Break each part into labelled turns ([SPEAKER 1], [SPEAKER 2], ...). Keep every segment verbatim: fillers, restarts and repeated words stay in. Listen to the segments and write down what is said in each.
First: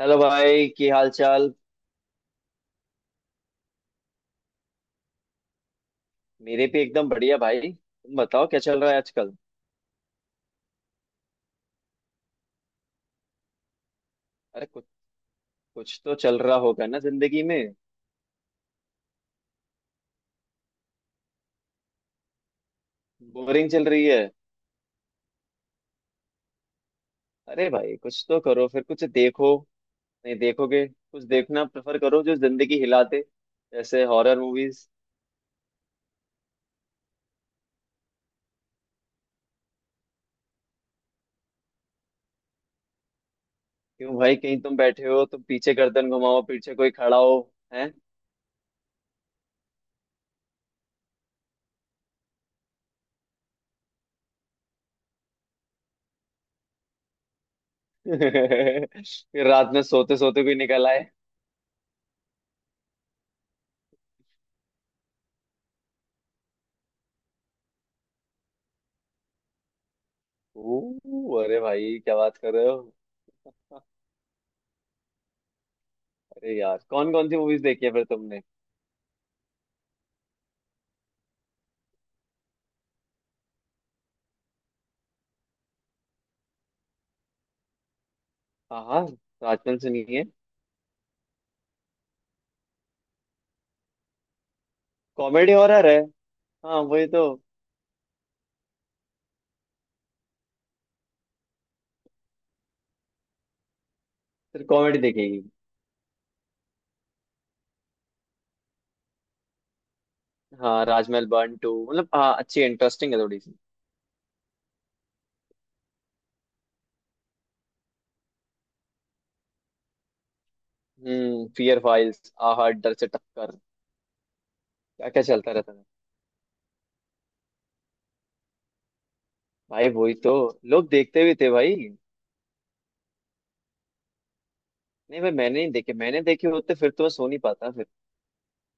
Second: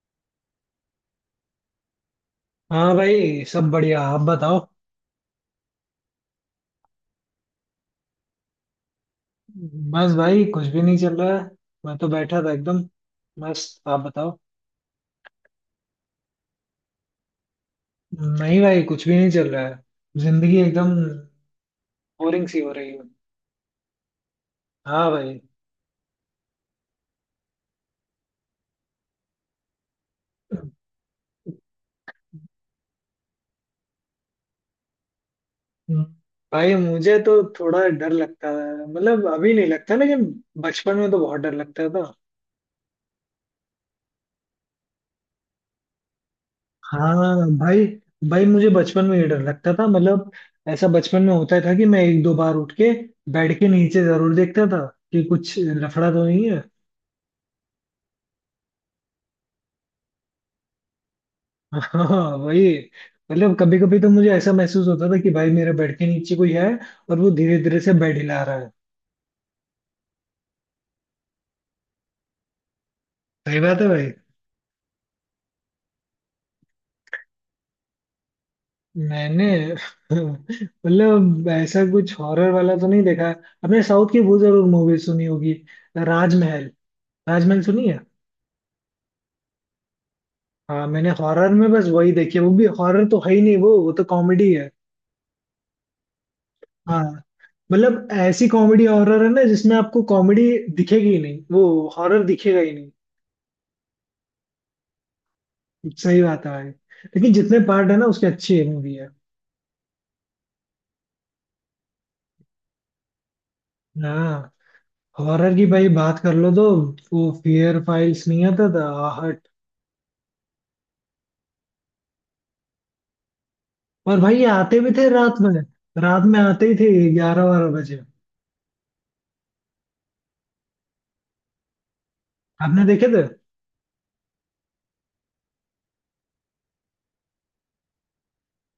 [SPEAKER 1] Hello भाई। की हाल चाल।
[SPEAKER 2] हाँ भाई सब बढ़िया। आप बताओ।
[SPEAKER 1] मेरे भी एकदम बढ़िया भाई तुम बताओ क्या चल रहा है आजकल।
[SPEAKER 2] बस भाई कुछ भी नहीं चल रहा है। मैं तो बैठा था एकदम मस्त। आप बताओ।
[SPEAKER 1] अरे कुछ कुछ तो चल रहा होगा ना जिंदगी में।
[SPEAKER 2] नहीं भाई कुछ भी नहीं चल रहा है। जिंदगी एकदम बोरिंग सी हो रही है।
[SPEAKER 1] बोरिंग चल रही है।
[SPEAKER 2] हाँ भाई।
[SPEAKER 1] अरे भाई कुछ तो करो फिर कुछ देखो। नहीं देखोगे कुछ देखना प्रेफर करो जो जिंदगी हिला दे। जैसे हॉरर मूवीज।
[SPEAKER 2] हम्म। भाई मुझे तो थोड़ा डर लगता है, मतलब अभी नहीं लगता लेकिन बचपन में तो बहुत डर लगता था।
[SPEAKER 1] क्यों भाई कहीं तुम बैठे हो तुम पीछे गर्दन घुमाओ पीछे कोई खड़ा
[SPEAKER 2] हाँ
[SPEAKER 1] हो।
[SPEAKER 2] भाई।
[SPEAKER 1] हैं।
[SPEAKER 2] भाई मुझे बचपन में ये डर लगता था, मतलब ऐसा बचपन में होता था कि मैं एक दो बार उठ के बेड के नीचे जरूर देखता था कि कुछ लफड़ा तो नहीं है।
[SPEAKER 1] फिर रात में सोते सोते कोई निकल आए।
[SPEAKER 2] हाँ वही। मतलब कभी कभी तो मुझे ऐसा महसूस होता था कि भाई मेरे बेड के नीचे कोई है और वो धीरे धीरे से बेड हिला रहा है।
[SPEAKER 1] ओ अरे भाई क्या बात कर रहे हो।
[SPEAKER 2] सही बात है भाई।
[SPEAKER 1] अरे यार कौन कौन सी मूवीज देखी है फिर।
[SPEAKER 2] मैंने मतलब ऐसा कुछ हॉरर वाला तो नहीं देखा। आपने साउथ की वो जरूर मूवी सुनी होगी, राजमहल। राजमहल सुनी है।
[SPEAKER 1] हाँ हाँ। राजमहल सुनी है।
[SPEAKER 2] हाँ मैंने हॉरर में बस वही देखी है, वो भी हॉरर तो है ही नहीं, वो वो तो कॉमेडी है।
[SPEAKER 1] कॉमेडी हॉरर है। हाँ
[SPEAKER 2] हाँ
[SPEAKER 1] वही तो।
[SPEAKER 2] मतलब ऐसी कॉमेडी हॉरर है ना जिसमें आपको कॉमेडी दिखेगी ही नहीं, वो हॉरर दिखेगा ही नहीं।
[SPEAKER 1] फिर कॉमेडी देखेगी।
[SPEAKER 2] सही बात है भाई। लेकिन जितने पार्ट है ना उसके अच्छी मूवी है।
[SPEAKER 1] हाँ राजमहल वन टू मतलब हाँ अच्छी इंटरेस्टिंग है थोड़ी सी।
[SPEAKER 2] हाँ। हॉरर की भाई बात कर लो तो वो फियर फाइल्स नहीं आता था, आहट?
[SPEAKER 1] हम्म। फियर फाइल्स आहा डर से टक्कर।
[SPEAKER 2] और भाई ये आते भी थे
[SPEAKER 1] क्या क्या
[SPEAKER 2] रात में।
[SPEAKER 1] चलता रहता था।
[SPEAKER 2] रात में आते ही थे, ग्यारह बारह बजे।
[SPEAKER 1] भाई वही तो। लोग देखते भी थे भाई।
[SPEAKER 2] आपने देखे थे?
[SPEAKER 1] नहीं भाई मैंने नहीं देखे मैंने देखे होते फिर तो मैं सो नहीं पाता फिर।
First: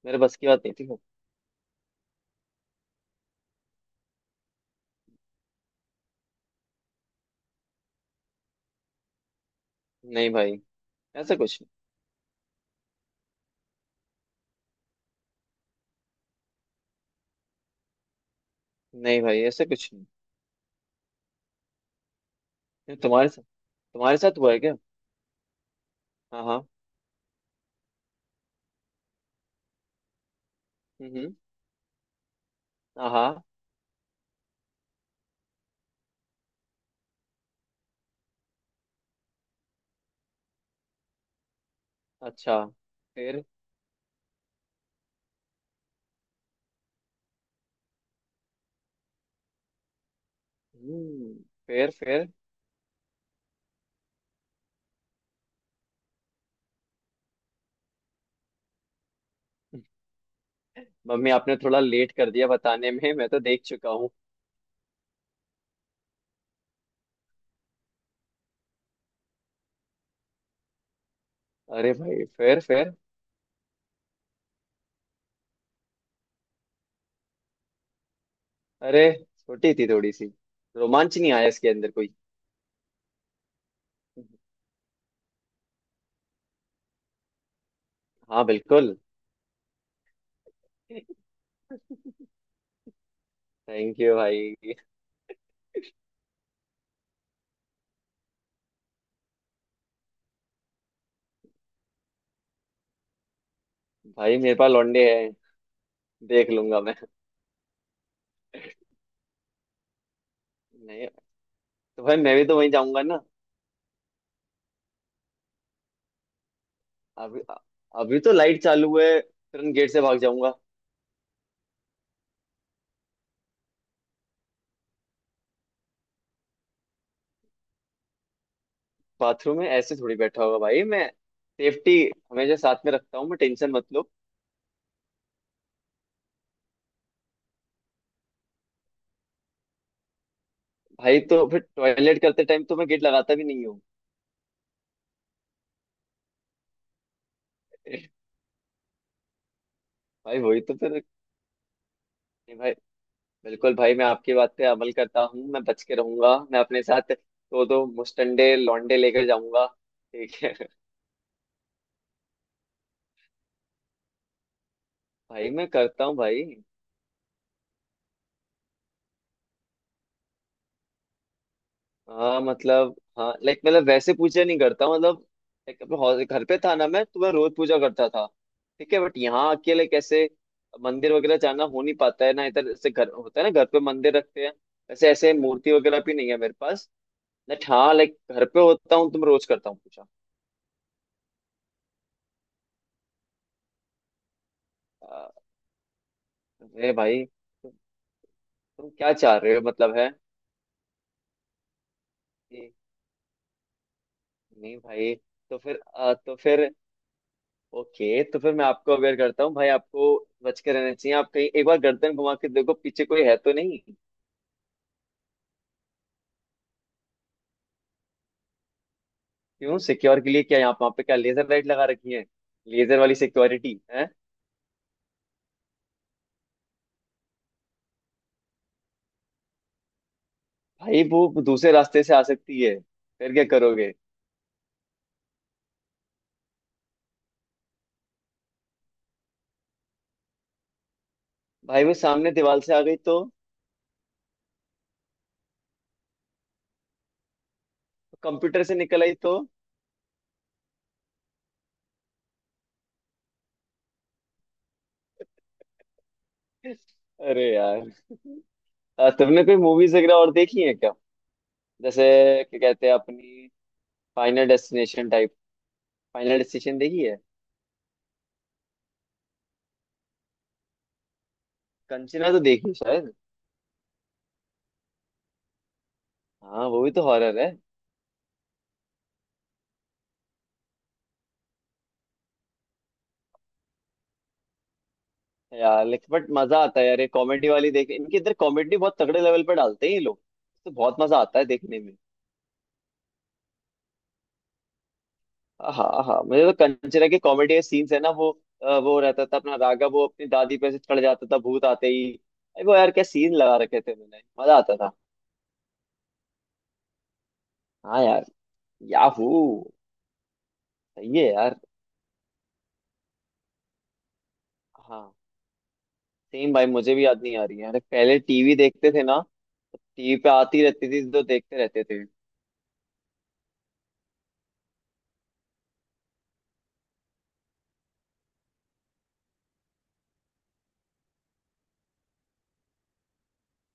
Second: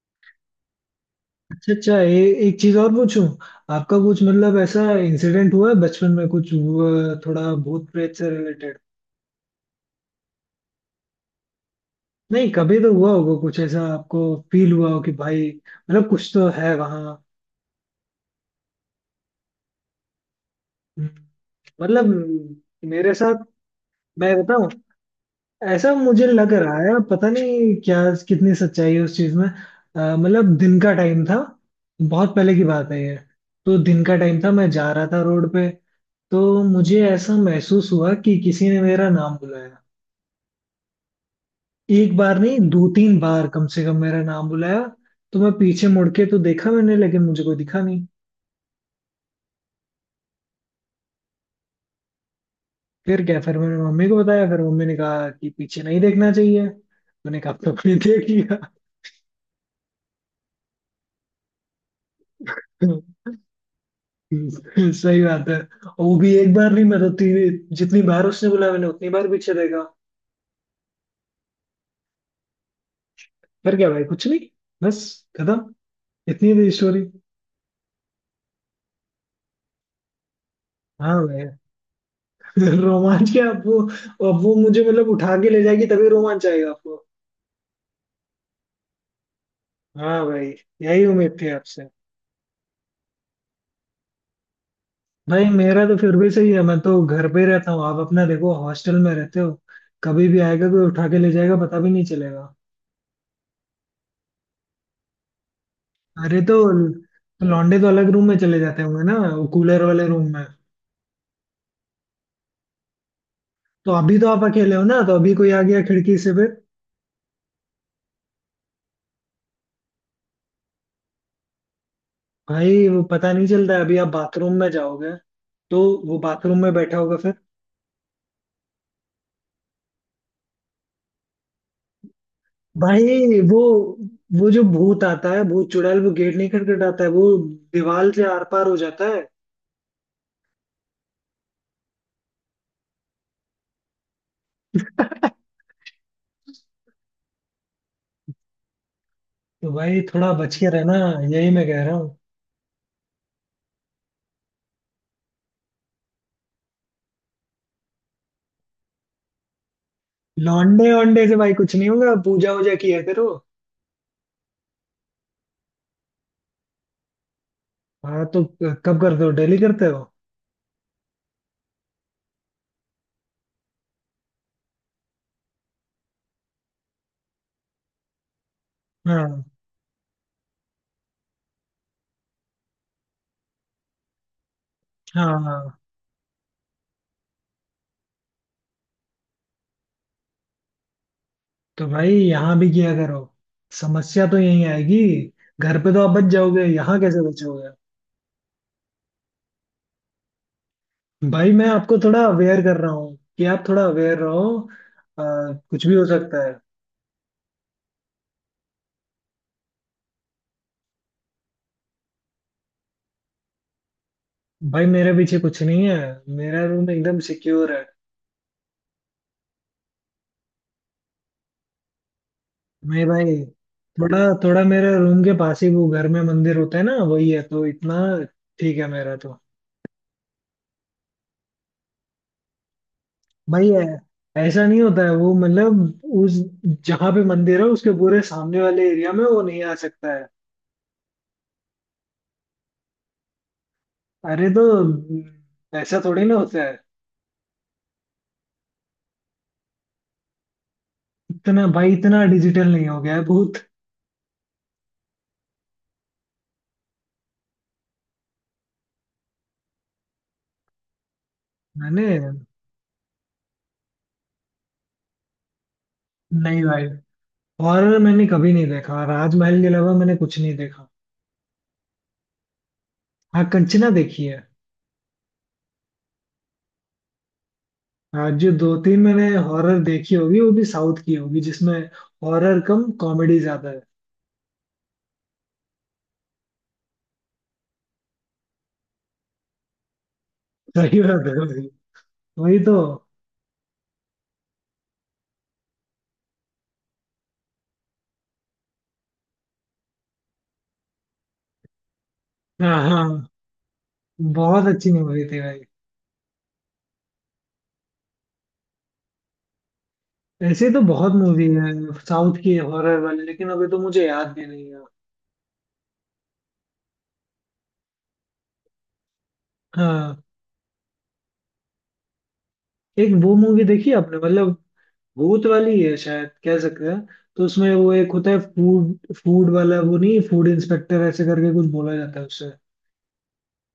[SPEAKER 1] मेरे बस की बात नहीं थी वो।
[SPEAKER 2] अच्छा अच्छा। ए, एक चीज और पूछूं। आपका कुछ मतलब ऐसा इंसिडेंट हुआ है बचपन में कुछ हुआ, थोड़ा भूत प्रेत से रिलेटेड?
[SPEAKER 1] नहीं भाई ऐसा कुछ
[SPEAKER 2] नहीं कभी तो हुआ होगा कुछ ऐसा आपको फील हुआ हो कि भाई मतलब कुछ तो है वहाँ।
[SPEAKER 1] नहीं। नहीं भाई ऐसा कुछ नहीं।
[SPEAKER 2] हम्म, मतलब
[SPEAKER 1] ये
[SPEAKER 2] मेरे
[SPEAKER 1] तुम्हारे साथ।
[SPEAKER 2] साथ।
[SPEAKER 1] तुम्हारे
[SPEAKER 2] मैं
[SPEAKER 1] साथ हुआ है
[SPEAKER 2] बताऊं।
[SPEAKER 1] क्या।
[SPEAKER 2] ऐसा मुझे
[SPEAKER 1] हाँ
[SPEAKER 2] लग
[SPEAKER 1] हाँ।
[SPEAKER 2] रहा है, पता नहीं क्या कितनी सच्चाई है उस चीज में। अ, मतलब दिन का टाइम
[SPEAKER 1] हम्म।
[SPEAKER 2] था। बहुत पहले की बात है ये।
[SPEAKER 1] हाँ।
[SPEAKER 2] तो दिन का टाइम था, मैं जा रहा था रोड पे। तो मुझे ऐसा महसूस हुआ कि किसी ने मेरा नाम बुलाया। एक बार नहीं,
[SPEAKER 1] अच्छा।
[SPEAKER 2] दो तीन
[SPEAKER 1] फिर।
[SPEAKER 2] बार कम से कम मेरा नाम बुलाया। तो मैं पीछे मुड़ के तो देखा मैंने, लेकिन मुझे कोई दिखा नहीं।
[SPEAKER 1] हम्म। फिर फिर।
[SPEAKER 2] फिर क्या, फिर मैंने मम्मी को बताया, फिर मम्मी ने कहा कि पीछे नहीं देखना चाहिए, मैंने कहा तो मैंने देख
[SPEAKER 1] मम्मी आपने थोड़ा लेट कर दिया बताने
[SPEAKER 2] लिया।
[SPEAKER 1] में मैं तो देख चुका हूँ।
[SPEAKER 2] हम्म, सही बात है। और वो भी एक बार नहीं, मैं तो तीन जितनी बार उसने बोला मैंने उतनी बार पीछे देखा।
[SPEAKER 1] अरे भाई फिर फिर।
[SPEAKER 2] फिर क्या भाई, कुछ नहीं। बस खत्म। इतनी थी स्टोरी।
[SPEAKER 1] अरे छोटी थी थोड़ी सी। रोमांच
[SPEAKER 2] हाँ
[SPEAKER 1] नहीं
[SPEAKER 2] भाई।
[SPEAKER 1] आया इसके अंदर कोई।
[SPEAKER 2] रोमांच क्या? अब वो अब वो मुझे मतलब उठा के ले जाएगी तभी रोमांच आएगा आपको।
[SPEAKER 1] हाँ बिल्कुल।
[SPEAKER 2] हाँ भाई। यही उम्मीद थी आपसे।
[SPEAKER 1] थैंक यू भाई।
[SPEAKER 2] भाई मेरा तो फिर भी सही है, मैं तो घर पे ही रहता हूँ। आप अपना देखो, हॉस्टल में रहते हो। कभी भी आएगा कोई उठा के ले जाएगा, पता भी नहीं चलेगा।
[SPEAKER 1] भाई मेरे पास लौंडे हैं।
[SPEAKER 2] अरे
[SPEAKER 1] देख
[SPEAKER 2] तो
[SPEAKER 1] लूंगा मैं।
[SPEAKER 2] लौंडे तो अलग रूम में चले जाते होंगे ना, वो कूलर वाले रूम।
[SPEAKER 1] नहीं। तो भाई मैं भी तो वहीं जाऊंगा ना।
[SPEAKER 2] तो अभी तो आप अकेले हो ना, तो अभी कोई आ गया खिड़की से फिर?
[SPEAKER 1] अभी। अभी तो लाइट चालू है। तुरंत गेट से भाग जाऊंगा।
[SPEAKER 2] भाई वो पता नहीं चलता है, अभी आप बाथरूम में जाओगे तो वो बाथरूम में बैठा होगा फिर।
[SPEAKER 1] बाथरूम में ऐसे थोड़ी बैठा होगा भाई मैं। सेफ्टी हमेशा साथ में रखता हूँ मैं।
[SPEAKER 2] भाई वो
[SPEAKER 1] टेंशन मत लो।
[SPEAKER 2] वो जो भूत आता है, भूत चुड़ैल, वो गेट नहीं खटखटाता है, वो दीवार से आर पार हो जाता है।
[SPEAKER 1] भाई तो फिर टॉयलेट करते टाइम तो मैं गेट लगाता भी नहीं हूँ।
[SPEAKER 2] तो भाई थोड़ा
[SPEAKER 1] भाई
[SPEAKER 2] बच
[SPEAKER 1] वही
[SPEAKER 2] के
[SPEAKER 1] तो फिर
[SPEAKER 2] रहना।
[SPEAKER 1] नहीं।
[SPEAKER 2] यही मैं कह रहा हूँ।
[SPEAKER 1] भाई बिल्कुल भाई मैं आपकी बात पे अमल करता हूँ। मैं बच के रहूंगा। मैं अपने साथ दो दो मुस्टंडे लौंडे लेकर जाऊंगा। ठीक है।
[SPEAKER 2] लौंडे वोंडे से भाई कुछ नहीं होगा, पूजा वूजा किया करो।
[SPEAKER 1] भाई मैं करता हूँ भाई।
[SPEAKER 2] हाँ तो कब करते हो, डेली करते हो?
[SPEAKER 1] हाँ मतलब हाँ लाइक मतलब वैसे पूजा नहीं करता हूँ, मतलब लाइक अपने हौस- घर पे था ना मैं तो मैं रोज पूजा करता था। ठीक है बट
[SPEAKER 2] हाँ
[SPEAKER 1] यहाँ अकेले कैसे। मंदिर वगैरह जाना हो नहीं पाता है ना इधर से। घर होता है ना घर पे मंदिर रखते हैं। वैसे
[SPEAKER 2] हाँ।
[SPEAKER 1] ऐसे मूर्ति
[SPEAKER 2] हाँ।
[SPEAKER 1] वगैरह भी नहीं है मेरे पास। बट हाँ लाइक घर पे होता हूँ तो मैं रोज करता हूँ पूजा।
[SPEAKER 2] तो भाई यहाँ भी किया करो, समस्या तो यही आएगी।
[SPEAKER 1] हाँ।
[SPEAKER 2] घर पे तो आप बच जाओगे,
[SPEAKER 1] अरे
[SPEAKER 2] यहाँ
[SPEAKER 1] भाई
[SPEAKER 2] कैसे बचोगे?
[SPEAKER 1] तु, तुम क्या चाह रहे हो मतलब है।
[SPEAKER 2] भाई मैं आपको थोड़ा अवेयर
[SPEAKER 1] कि
[SPEAKER 2] कर रहा हूँ कि आप थोड़ा अवेयर रहो।
[SPEAKER 1] नहीं भाई।
[SPEAKER 2] अ,
[SPEAKER 1] तो फिर
[SPEAKER 2] कुछ भी हो
[SPEAKER 1] अ, तो
[SPEAKER 2] सकता है।
[SPEAKER 1] फिर ओके तो फिर मैं आपको अवेयर करता हूँ भाई। आपको बच के रहना चाहिए। आप कहीं एक बार गर्दन घुमा के देखो पीछे कोई है तो नहीं।
[SPEAKER 2] भाई मेरे पीछे कुछ नहीं है, मेरा रूम एकदम सिक्योर है।
[SPEAKER 1] क्यों सिक्योर के लिए क्या यहाँ वहाँ पे क्या लेजर लाइट लगा रखी है। लेजर
[SPEAKER 2] मैं
[SPEAKER 1] वाली
[SPEAKER 2] भाई
[SPEAKER 1] सिक्योरिटी है।
[SPEAKER 2] थोड़ा, थोड़ा मेरे रूम के पास ही वो घर में मंदिर होता है ना, वही है, तो इतना ठीक है मेरा तो।
[SPEAKER 1] भाई वो दूसरे रास्ते से आ सकती है। फिर क्या
[SPEAKER 2] भाई ऐ-
[SPEAKER 1] करोगे।
[SPEAKER 2] ऐसा नहीं होता है वो, मतलब उस जहाँ पे मंदिर है उसके पूरे सामने वाले एरिया में वो नहीं आ सकता है।
[SPEAKER 1] भाई वो सामने दीवार से आ गई तो।
[SPEAKER 2] अरे तो ऐसा थोड़ी ना होता है।
[SPEAKER 1] कंप्यूटर से निकल आई तो।
[SPEAKER 2] इतना भाई इतना डिजिटल नहीं हो गया है भूत।
[SPEAKER 1] अरे यार अ, तुमने कोई मूवीज वगैरह और देखी है क्या। जैसे
[SPEAKER 2] मैंने।
[SPEAKER 1] क्या कहते हैं अपनी फाइनल डेस्टिनेशन टाइप। फाइनल
[SPEAKER 2] नहीं
[SPEAKER 1] डेस्टिनेशन
[SPEAKER 2] भाई
[SPEAKER 1] देखी है।
[SPEAKER 2] हॉरर मैंने कभी नहीं देखा, राजमहल के अलावा मैंने कुछ नहीं देखा।
[SPEAKER 1] कंचना तो देखी है शायद।
[SPEAKER 2] हाँ कंचना देखी है।
[SPEAKER 1] हाँ वो भी तो हॉरर है।
[SPEAKER 2] हाँ जो दो तीन मैंने हॉरर देखी होगी वो भी साउथ की होगी जिसमें हॉरर कम कॉमेडी ज्यादा है।
[SPEAKER 1] यार लेकिन बट मजा आता है यार ये कॉमेडी वाली देख। इनके इधर कॉमेडी बहुत तगड़े लेवल पर डालते हैं ये लोग। तो बहुत
[SPEAKER 2] सही
[SPEAKER 1] मजा
[SPEAKER 2] बात है
[SPEAKER 1] आता है
[SPEAKER 2] भाई,
[SPEAKER 1] देखने में।
[SPEAKER 2] वही तो।
[SPEAKER 1] हाँ हाँ मुझे तो कंचना के कॉमेडी के सीन्स है ना वो अ, वो रहता था अपना राघव वो अपनी दादी पे से चढ़ जाता था भूत आते ही। अरे वो
[SPEAKER 2] हाँ
[SPEAKER 1] यार
[SPEAKER 2] हाँ
[SPEAKER 1] क्या सीन लगा रखे थे। मैंने मजा
[SPEAKER 2] बहुत
[SPEAKER 1] आता
[SPEAKER 2] अच्छी
[SPEAKER 1] था।
[SPEAKER 2] मूवी थी भाई।
[SPEAKER 1] हाँ यार। याहू।
[SPEAKER 2] ऐसे तो बहुत
[SPEAKER 1] सही है
[SPEAKER 2] मूवी
[SPEAKER 1] यार।
[SPEAKER 2] है साउथ की हॉरर वाली, लेकिन अभी तो मुझे याद भी नहीं है।
[SPEAKER 1] हाँ सेम भाई मुझे भी याद नहीं आ रही है। अरे पहले टीवी देखते थे ना तो टीवी
[SPEAKER 2] हाँ।
[SPEAKER 1] पे आती रहती थी तो देखते रहते थे।
[SPEAKER 2] एक वो मूवी देखी आपने, मतलब भूत वाली है शायद कह सकते हैं। तो उसमें वो एक होता है फूड फूड वाला, वो नहीं, फूड इंस्पेक्टर ऐसे करके कुछ बोला जाता है उससे।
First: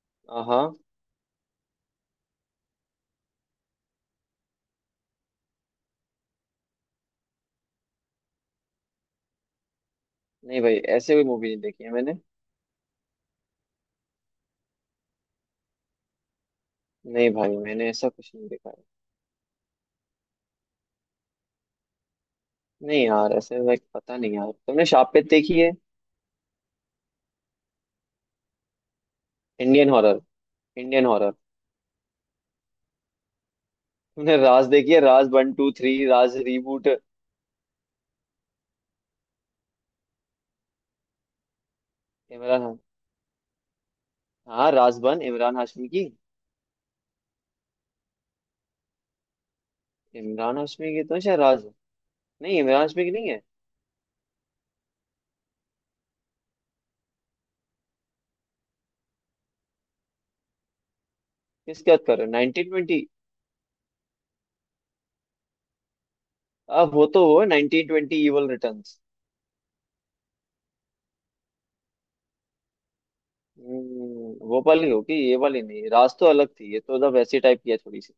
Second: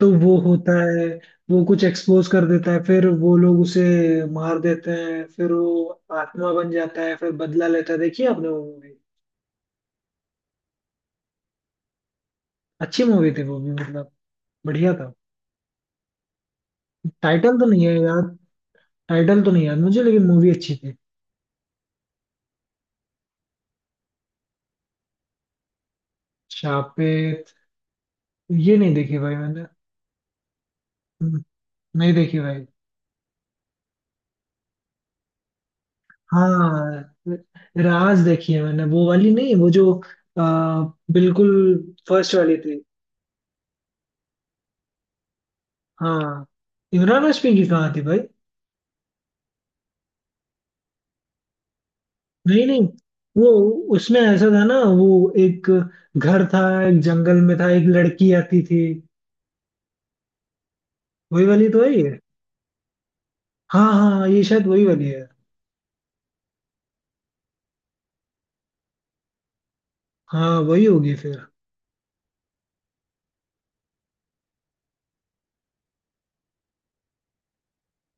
[SPEAKER 2] तो वो होता
[SPEAKER 1] हाँ।
[SPEAKER 2] है, वो कुछ एक्सपोज कर देता है, फिर वो लोग उसे मार देते हैं, फिर वो आत्मा बन जाता है, फिर बदला लेता है। देखिए आपने वो मूवी?
[SPEAKER 1] नहीं भाई ऐसे कोई मूवी नहीं देखी है मैंने।
[SPEAKER 2] अच्छी मूवी थी वो भी, मतलब बढ़िया था।
[SPEAKER 1] नहीं भाई
[SPEAKER 2] टाइटल तो नहीं
[SPEAKER 1] मैंने
[SPEAKER 2] है
[SPEAKER 1] ऐसा कुछ
[SPEAKER 2] याद,
[SPEAKER 1] नहीं देखा है।
[SPEAKER 2] टाइटल तो नहीं याद मुझे, लेकिन मूवी अच्छी थी।
[SPEAKER 1] नहीं यार ऐसे लाइक पता नहीं यार तुमने शापित देखी है।
[SPEAKER 2] शापित ये नहीं देखी भाई मैंने।
[SPEAKER 1] Indian horror. Indian horror.
[SPEAKER 2] हम्म, नहीं देखी भाई।
[SPEAKER 1] तुमने राज देखी है Raaz one two three Raaz reboot.
[SPEAKER 2] हाँ राज देखी है मैंने, वो वाली नहीं, वो जो अ, बिल्कुल फर्स्ट वाली
[SPEAKER 1] इमरान हा-
[SPEAKER 2] थी।
[SPEAKER 1] हाँ राज वन इमरान हाशमी की।
[SPEAKER 2] हाँ इमरान हाशमी की कहाँ थी भाई।
[SPEAKER 1] इमरान हाशमी की तो शायद राज है। नहीं
[SPEAKER 2] नहीं
[SPEAKER 1] इमरान
[SPEAKER 2] नहीं,
[SPEAKER 1] हाशमी की नहीं है।
[SPEAKER 2] वो उसमें ऐसा था ना, वो एक घर था, एक जंगल में था, एक लड़की आती थी, वही वाली तो है
[SPEAKER 1] किसकी बात
[SPEAKER 2] ये।
[SPEAKER 1] कर रहे हो नाइनटीन ट्वेंटी।
[SPEAKER 2] हाँ हाँ ये शायद वही वाली है।
[SPEAKER 1] अब वो तो वो नाइनटीन ट्वेंटी इवल रिटर्न्स।
[SPEAKER 2] हाँ वही होगी फिर।
[SPEAKER 1] हम्म, वो वाली होगी ये वाली नहीं। राज तो अलग थी ये तो मतलब वैसी टाइप की है थोड़ी सी।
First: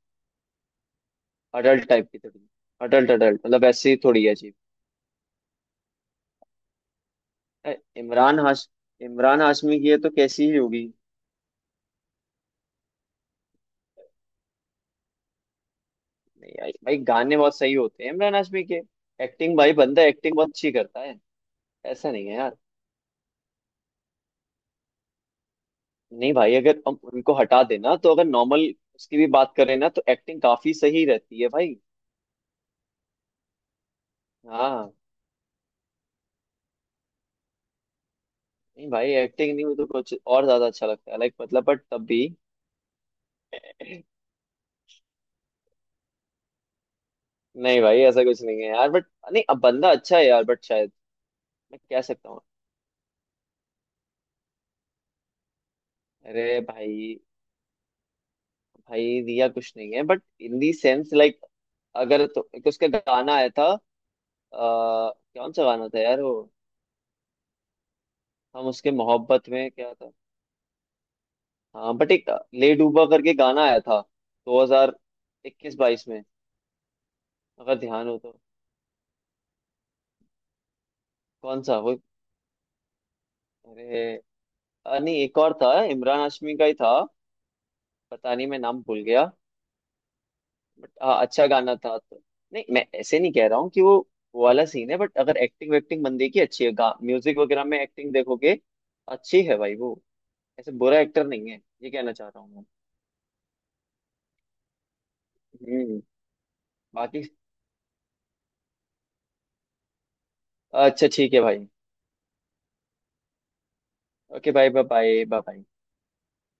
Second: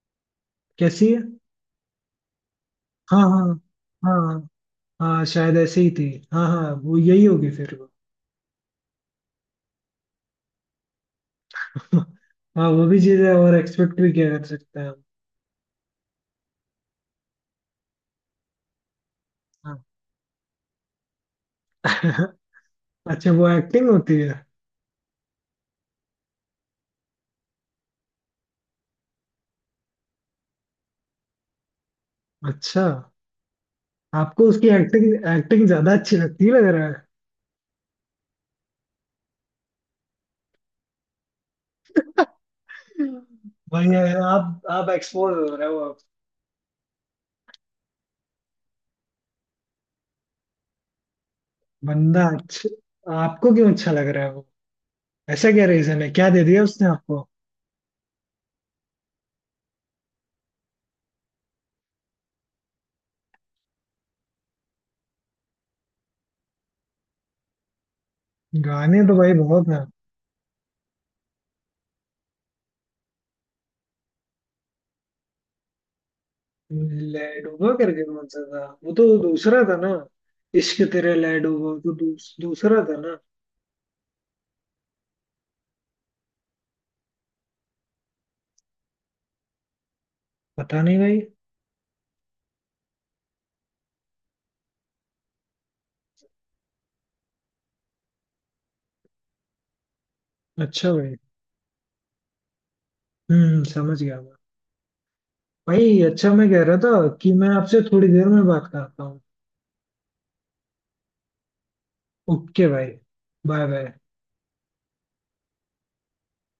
[SPEAKER 2] कैसी है?
[SPEAKER 1] अडल्ट टाइप की थोड़ी। अडल्ट
[SPEAKER 2] हाँ
[SPEAKER 1] अडल्ट
[SPEAKER 2] हाँ।
[SPEAKER 1] मतलब ऐसी थोड़ी है
[SPEAKER 2] हाँ
[SPEAKER 1] अजीब।
[SPEAKER 2] हाँ शायद ऐसे ही थी। हाँ हाँ वो यही होगी
[SPEAKER 1] अ,
[SPEAKER 2] फिर वो।
[SPEAKER 1] इमरान हाश इमरान हाशमी की है तो कैसी ही होगी।
[SPEAKER 2] हाँ वो भी चीजें और एक्सपेक्ट भी किया कर सकते हैं हम।
[SPEAKER 1] नहीं यार, भाई गाने बहुत सही होते हैं इमरान हाशमी के। एक्टिंग भाई
[SPEAKER 2] हाँ।
[SPEAKER 1] बंदा एक्टिंग बहुत अच्छी करता है। ऐसा नहीं है यार।
[SPEAKER 2] अच्छा वो एक्टिंग होती है?
[SPEAKER 1] नहीं भाई अगर हम उनको हटा देना तो अगर नॉर्मल उसकी भी बात करें ना तो एक्टिंग काफी सही रहती है भाई।
[SPEAKER 2] अच्छा आपको उसकी
[SPEAKER 1] हाँ।
[SPEAKER 2] एक्टिंग एक्टिंग ज्यादा अच्छी लगती लग रहा है।
[SPEAKER 1] नहीं भाई एक्टिंग नहीं वो तो कुछ और ज्यादा अच्छा लगता है लाइक मतलब बट तब भी।
[SPEAKER 2] भाई ये आप आप एक्सपोज हो रहे हो आप।
[SPEAKER 1] नहीं भाई ऐसा कुछ नहीं है यार बट नहीं अब बंदा अच्छा है यार बट शायद मैं कह
[SPEAKER 2] बंदा
[SPEAKER 1] सकता हूँ।
[SPEAKER 2] अच्छा आपको क्यों अच्छा लग रहा है वो? ऐसा क्या रीजन है, क्या दे
[SPEAKER 1] अरे
[SPEAKER 2] दिया उसने
[SPEAKER 1] भाई
[SPEAKER 2] आपको?
[SPEAKER 1] भाई दिया कुछ नहीं है but in the sense like अगर तो एक तो उसका गाना आया था आ, कौन सा गाना था यार वो। हम उसके
[SPEAKER 2] गाने तो भाई
[SPEAKER 1] मोहब्बत
[SPEAKER 2] बहुत
[SPEAKER 1] में
[SPEAKER 2] है।
[SPEAKER 1] क्या था। हाँ बट एक ले डूबा करके गाना आया था दो हज़ार इक्कीस बाईस में
[SPEAKER 2] ले डूबो
[SPEAKER 1] अगर
[SPEAKER 2] करके
[SPEAKER 1] ध्यान हो
[SPEAKER 2] कौन
[SPEAKER 1] तो।
[SPEAKER 2] सा था, वो तो दूसरा था ना? इश्क तेरे ले
[SPEAKER 1] कौन सा
[SPEAKER 2] डूबो तो
[SPEAKER 1] वो।
[SPEAKER 2] दूस, दूसरा था ना?
[SPEAKER 1] अरे अ, नहीं एक और था इमरान हाशमी का ही था। पता नहीं मैं नाम भूल गया।
[SPEAKER 2] पता
[SPEAKER 1] बट
[SPEAKER 2] नहीं भाई।
[SPEAKER 1] अच्छा गाना था तो। नहीं मैं ऐसे नहीं कह रहा हूँ कि वो वो वाला सीन है। बट अगर एक्टिंग वैक्टिंग बंदे की अच्छी है म्यूजिक वगैरह में एक्टिंग देखोगे अच्छी है भाई वो। ऐसे
[SPEAKER 2] अच्छा
[SPEAKER 1] बुरा
[SPEAKER 2] भाई।
[SPEAKER 1] एक्टर नहीं है ये कहना चाह रहा हूँ मैं।
[SPEAKER 2] हम्म समझ गया मैं। भाई
[SPEAKER 1] हम्म।
[SPEAKER 2] अच्छा, मैं कह रहा था
[SPEAKER 1] बाकी
[SPEAKER 2] कि मैं आपसे थोड़ी देर में बात करता हूँ।
[SPEAKER 1] अच्छा ठीक है भाई।
[SPEAKER 2] ओके भाई। Bye bye.
[SPEAKER 1] Okay bye bye bye bye.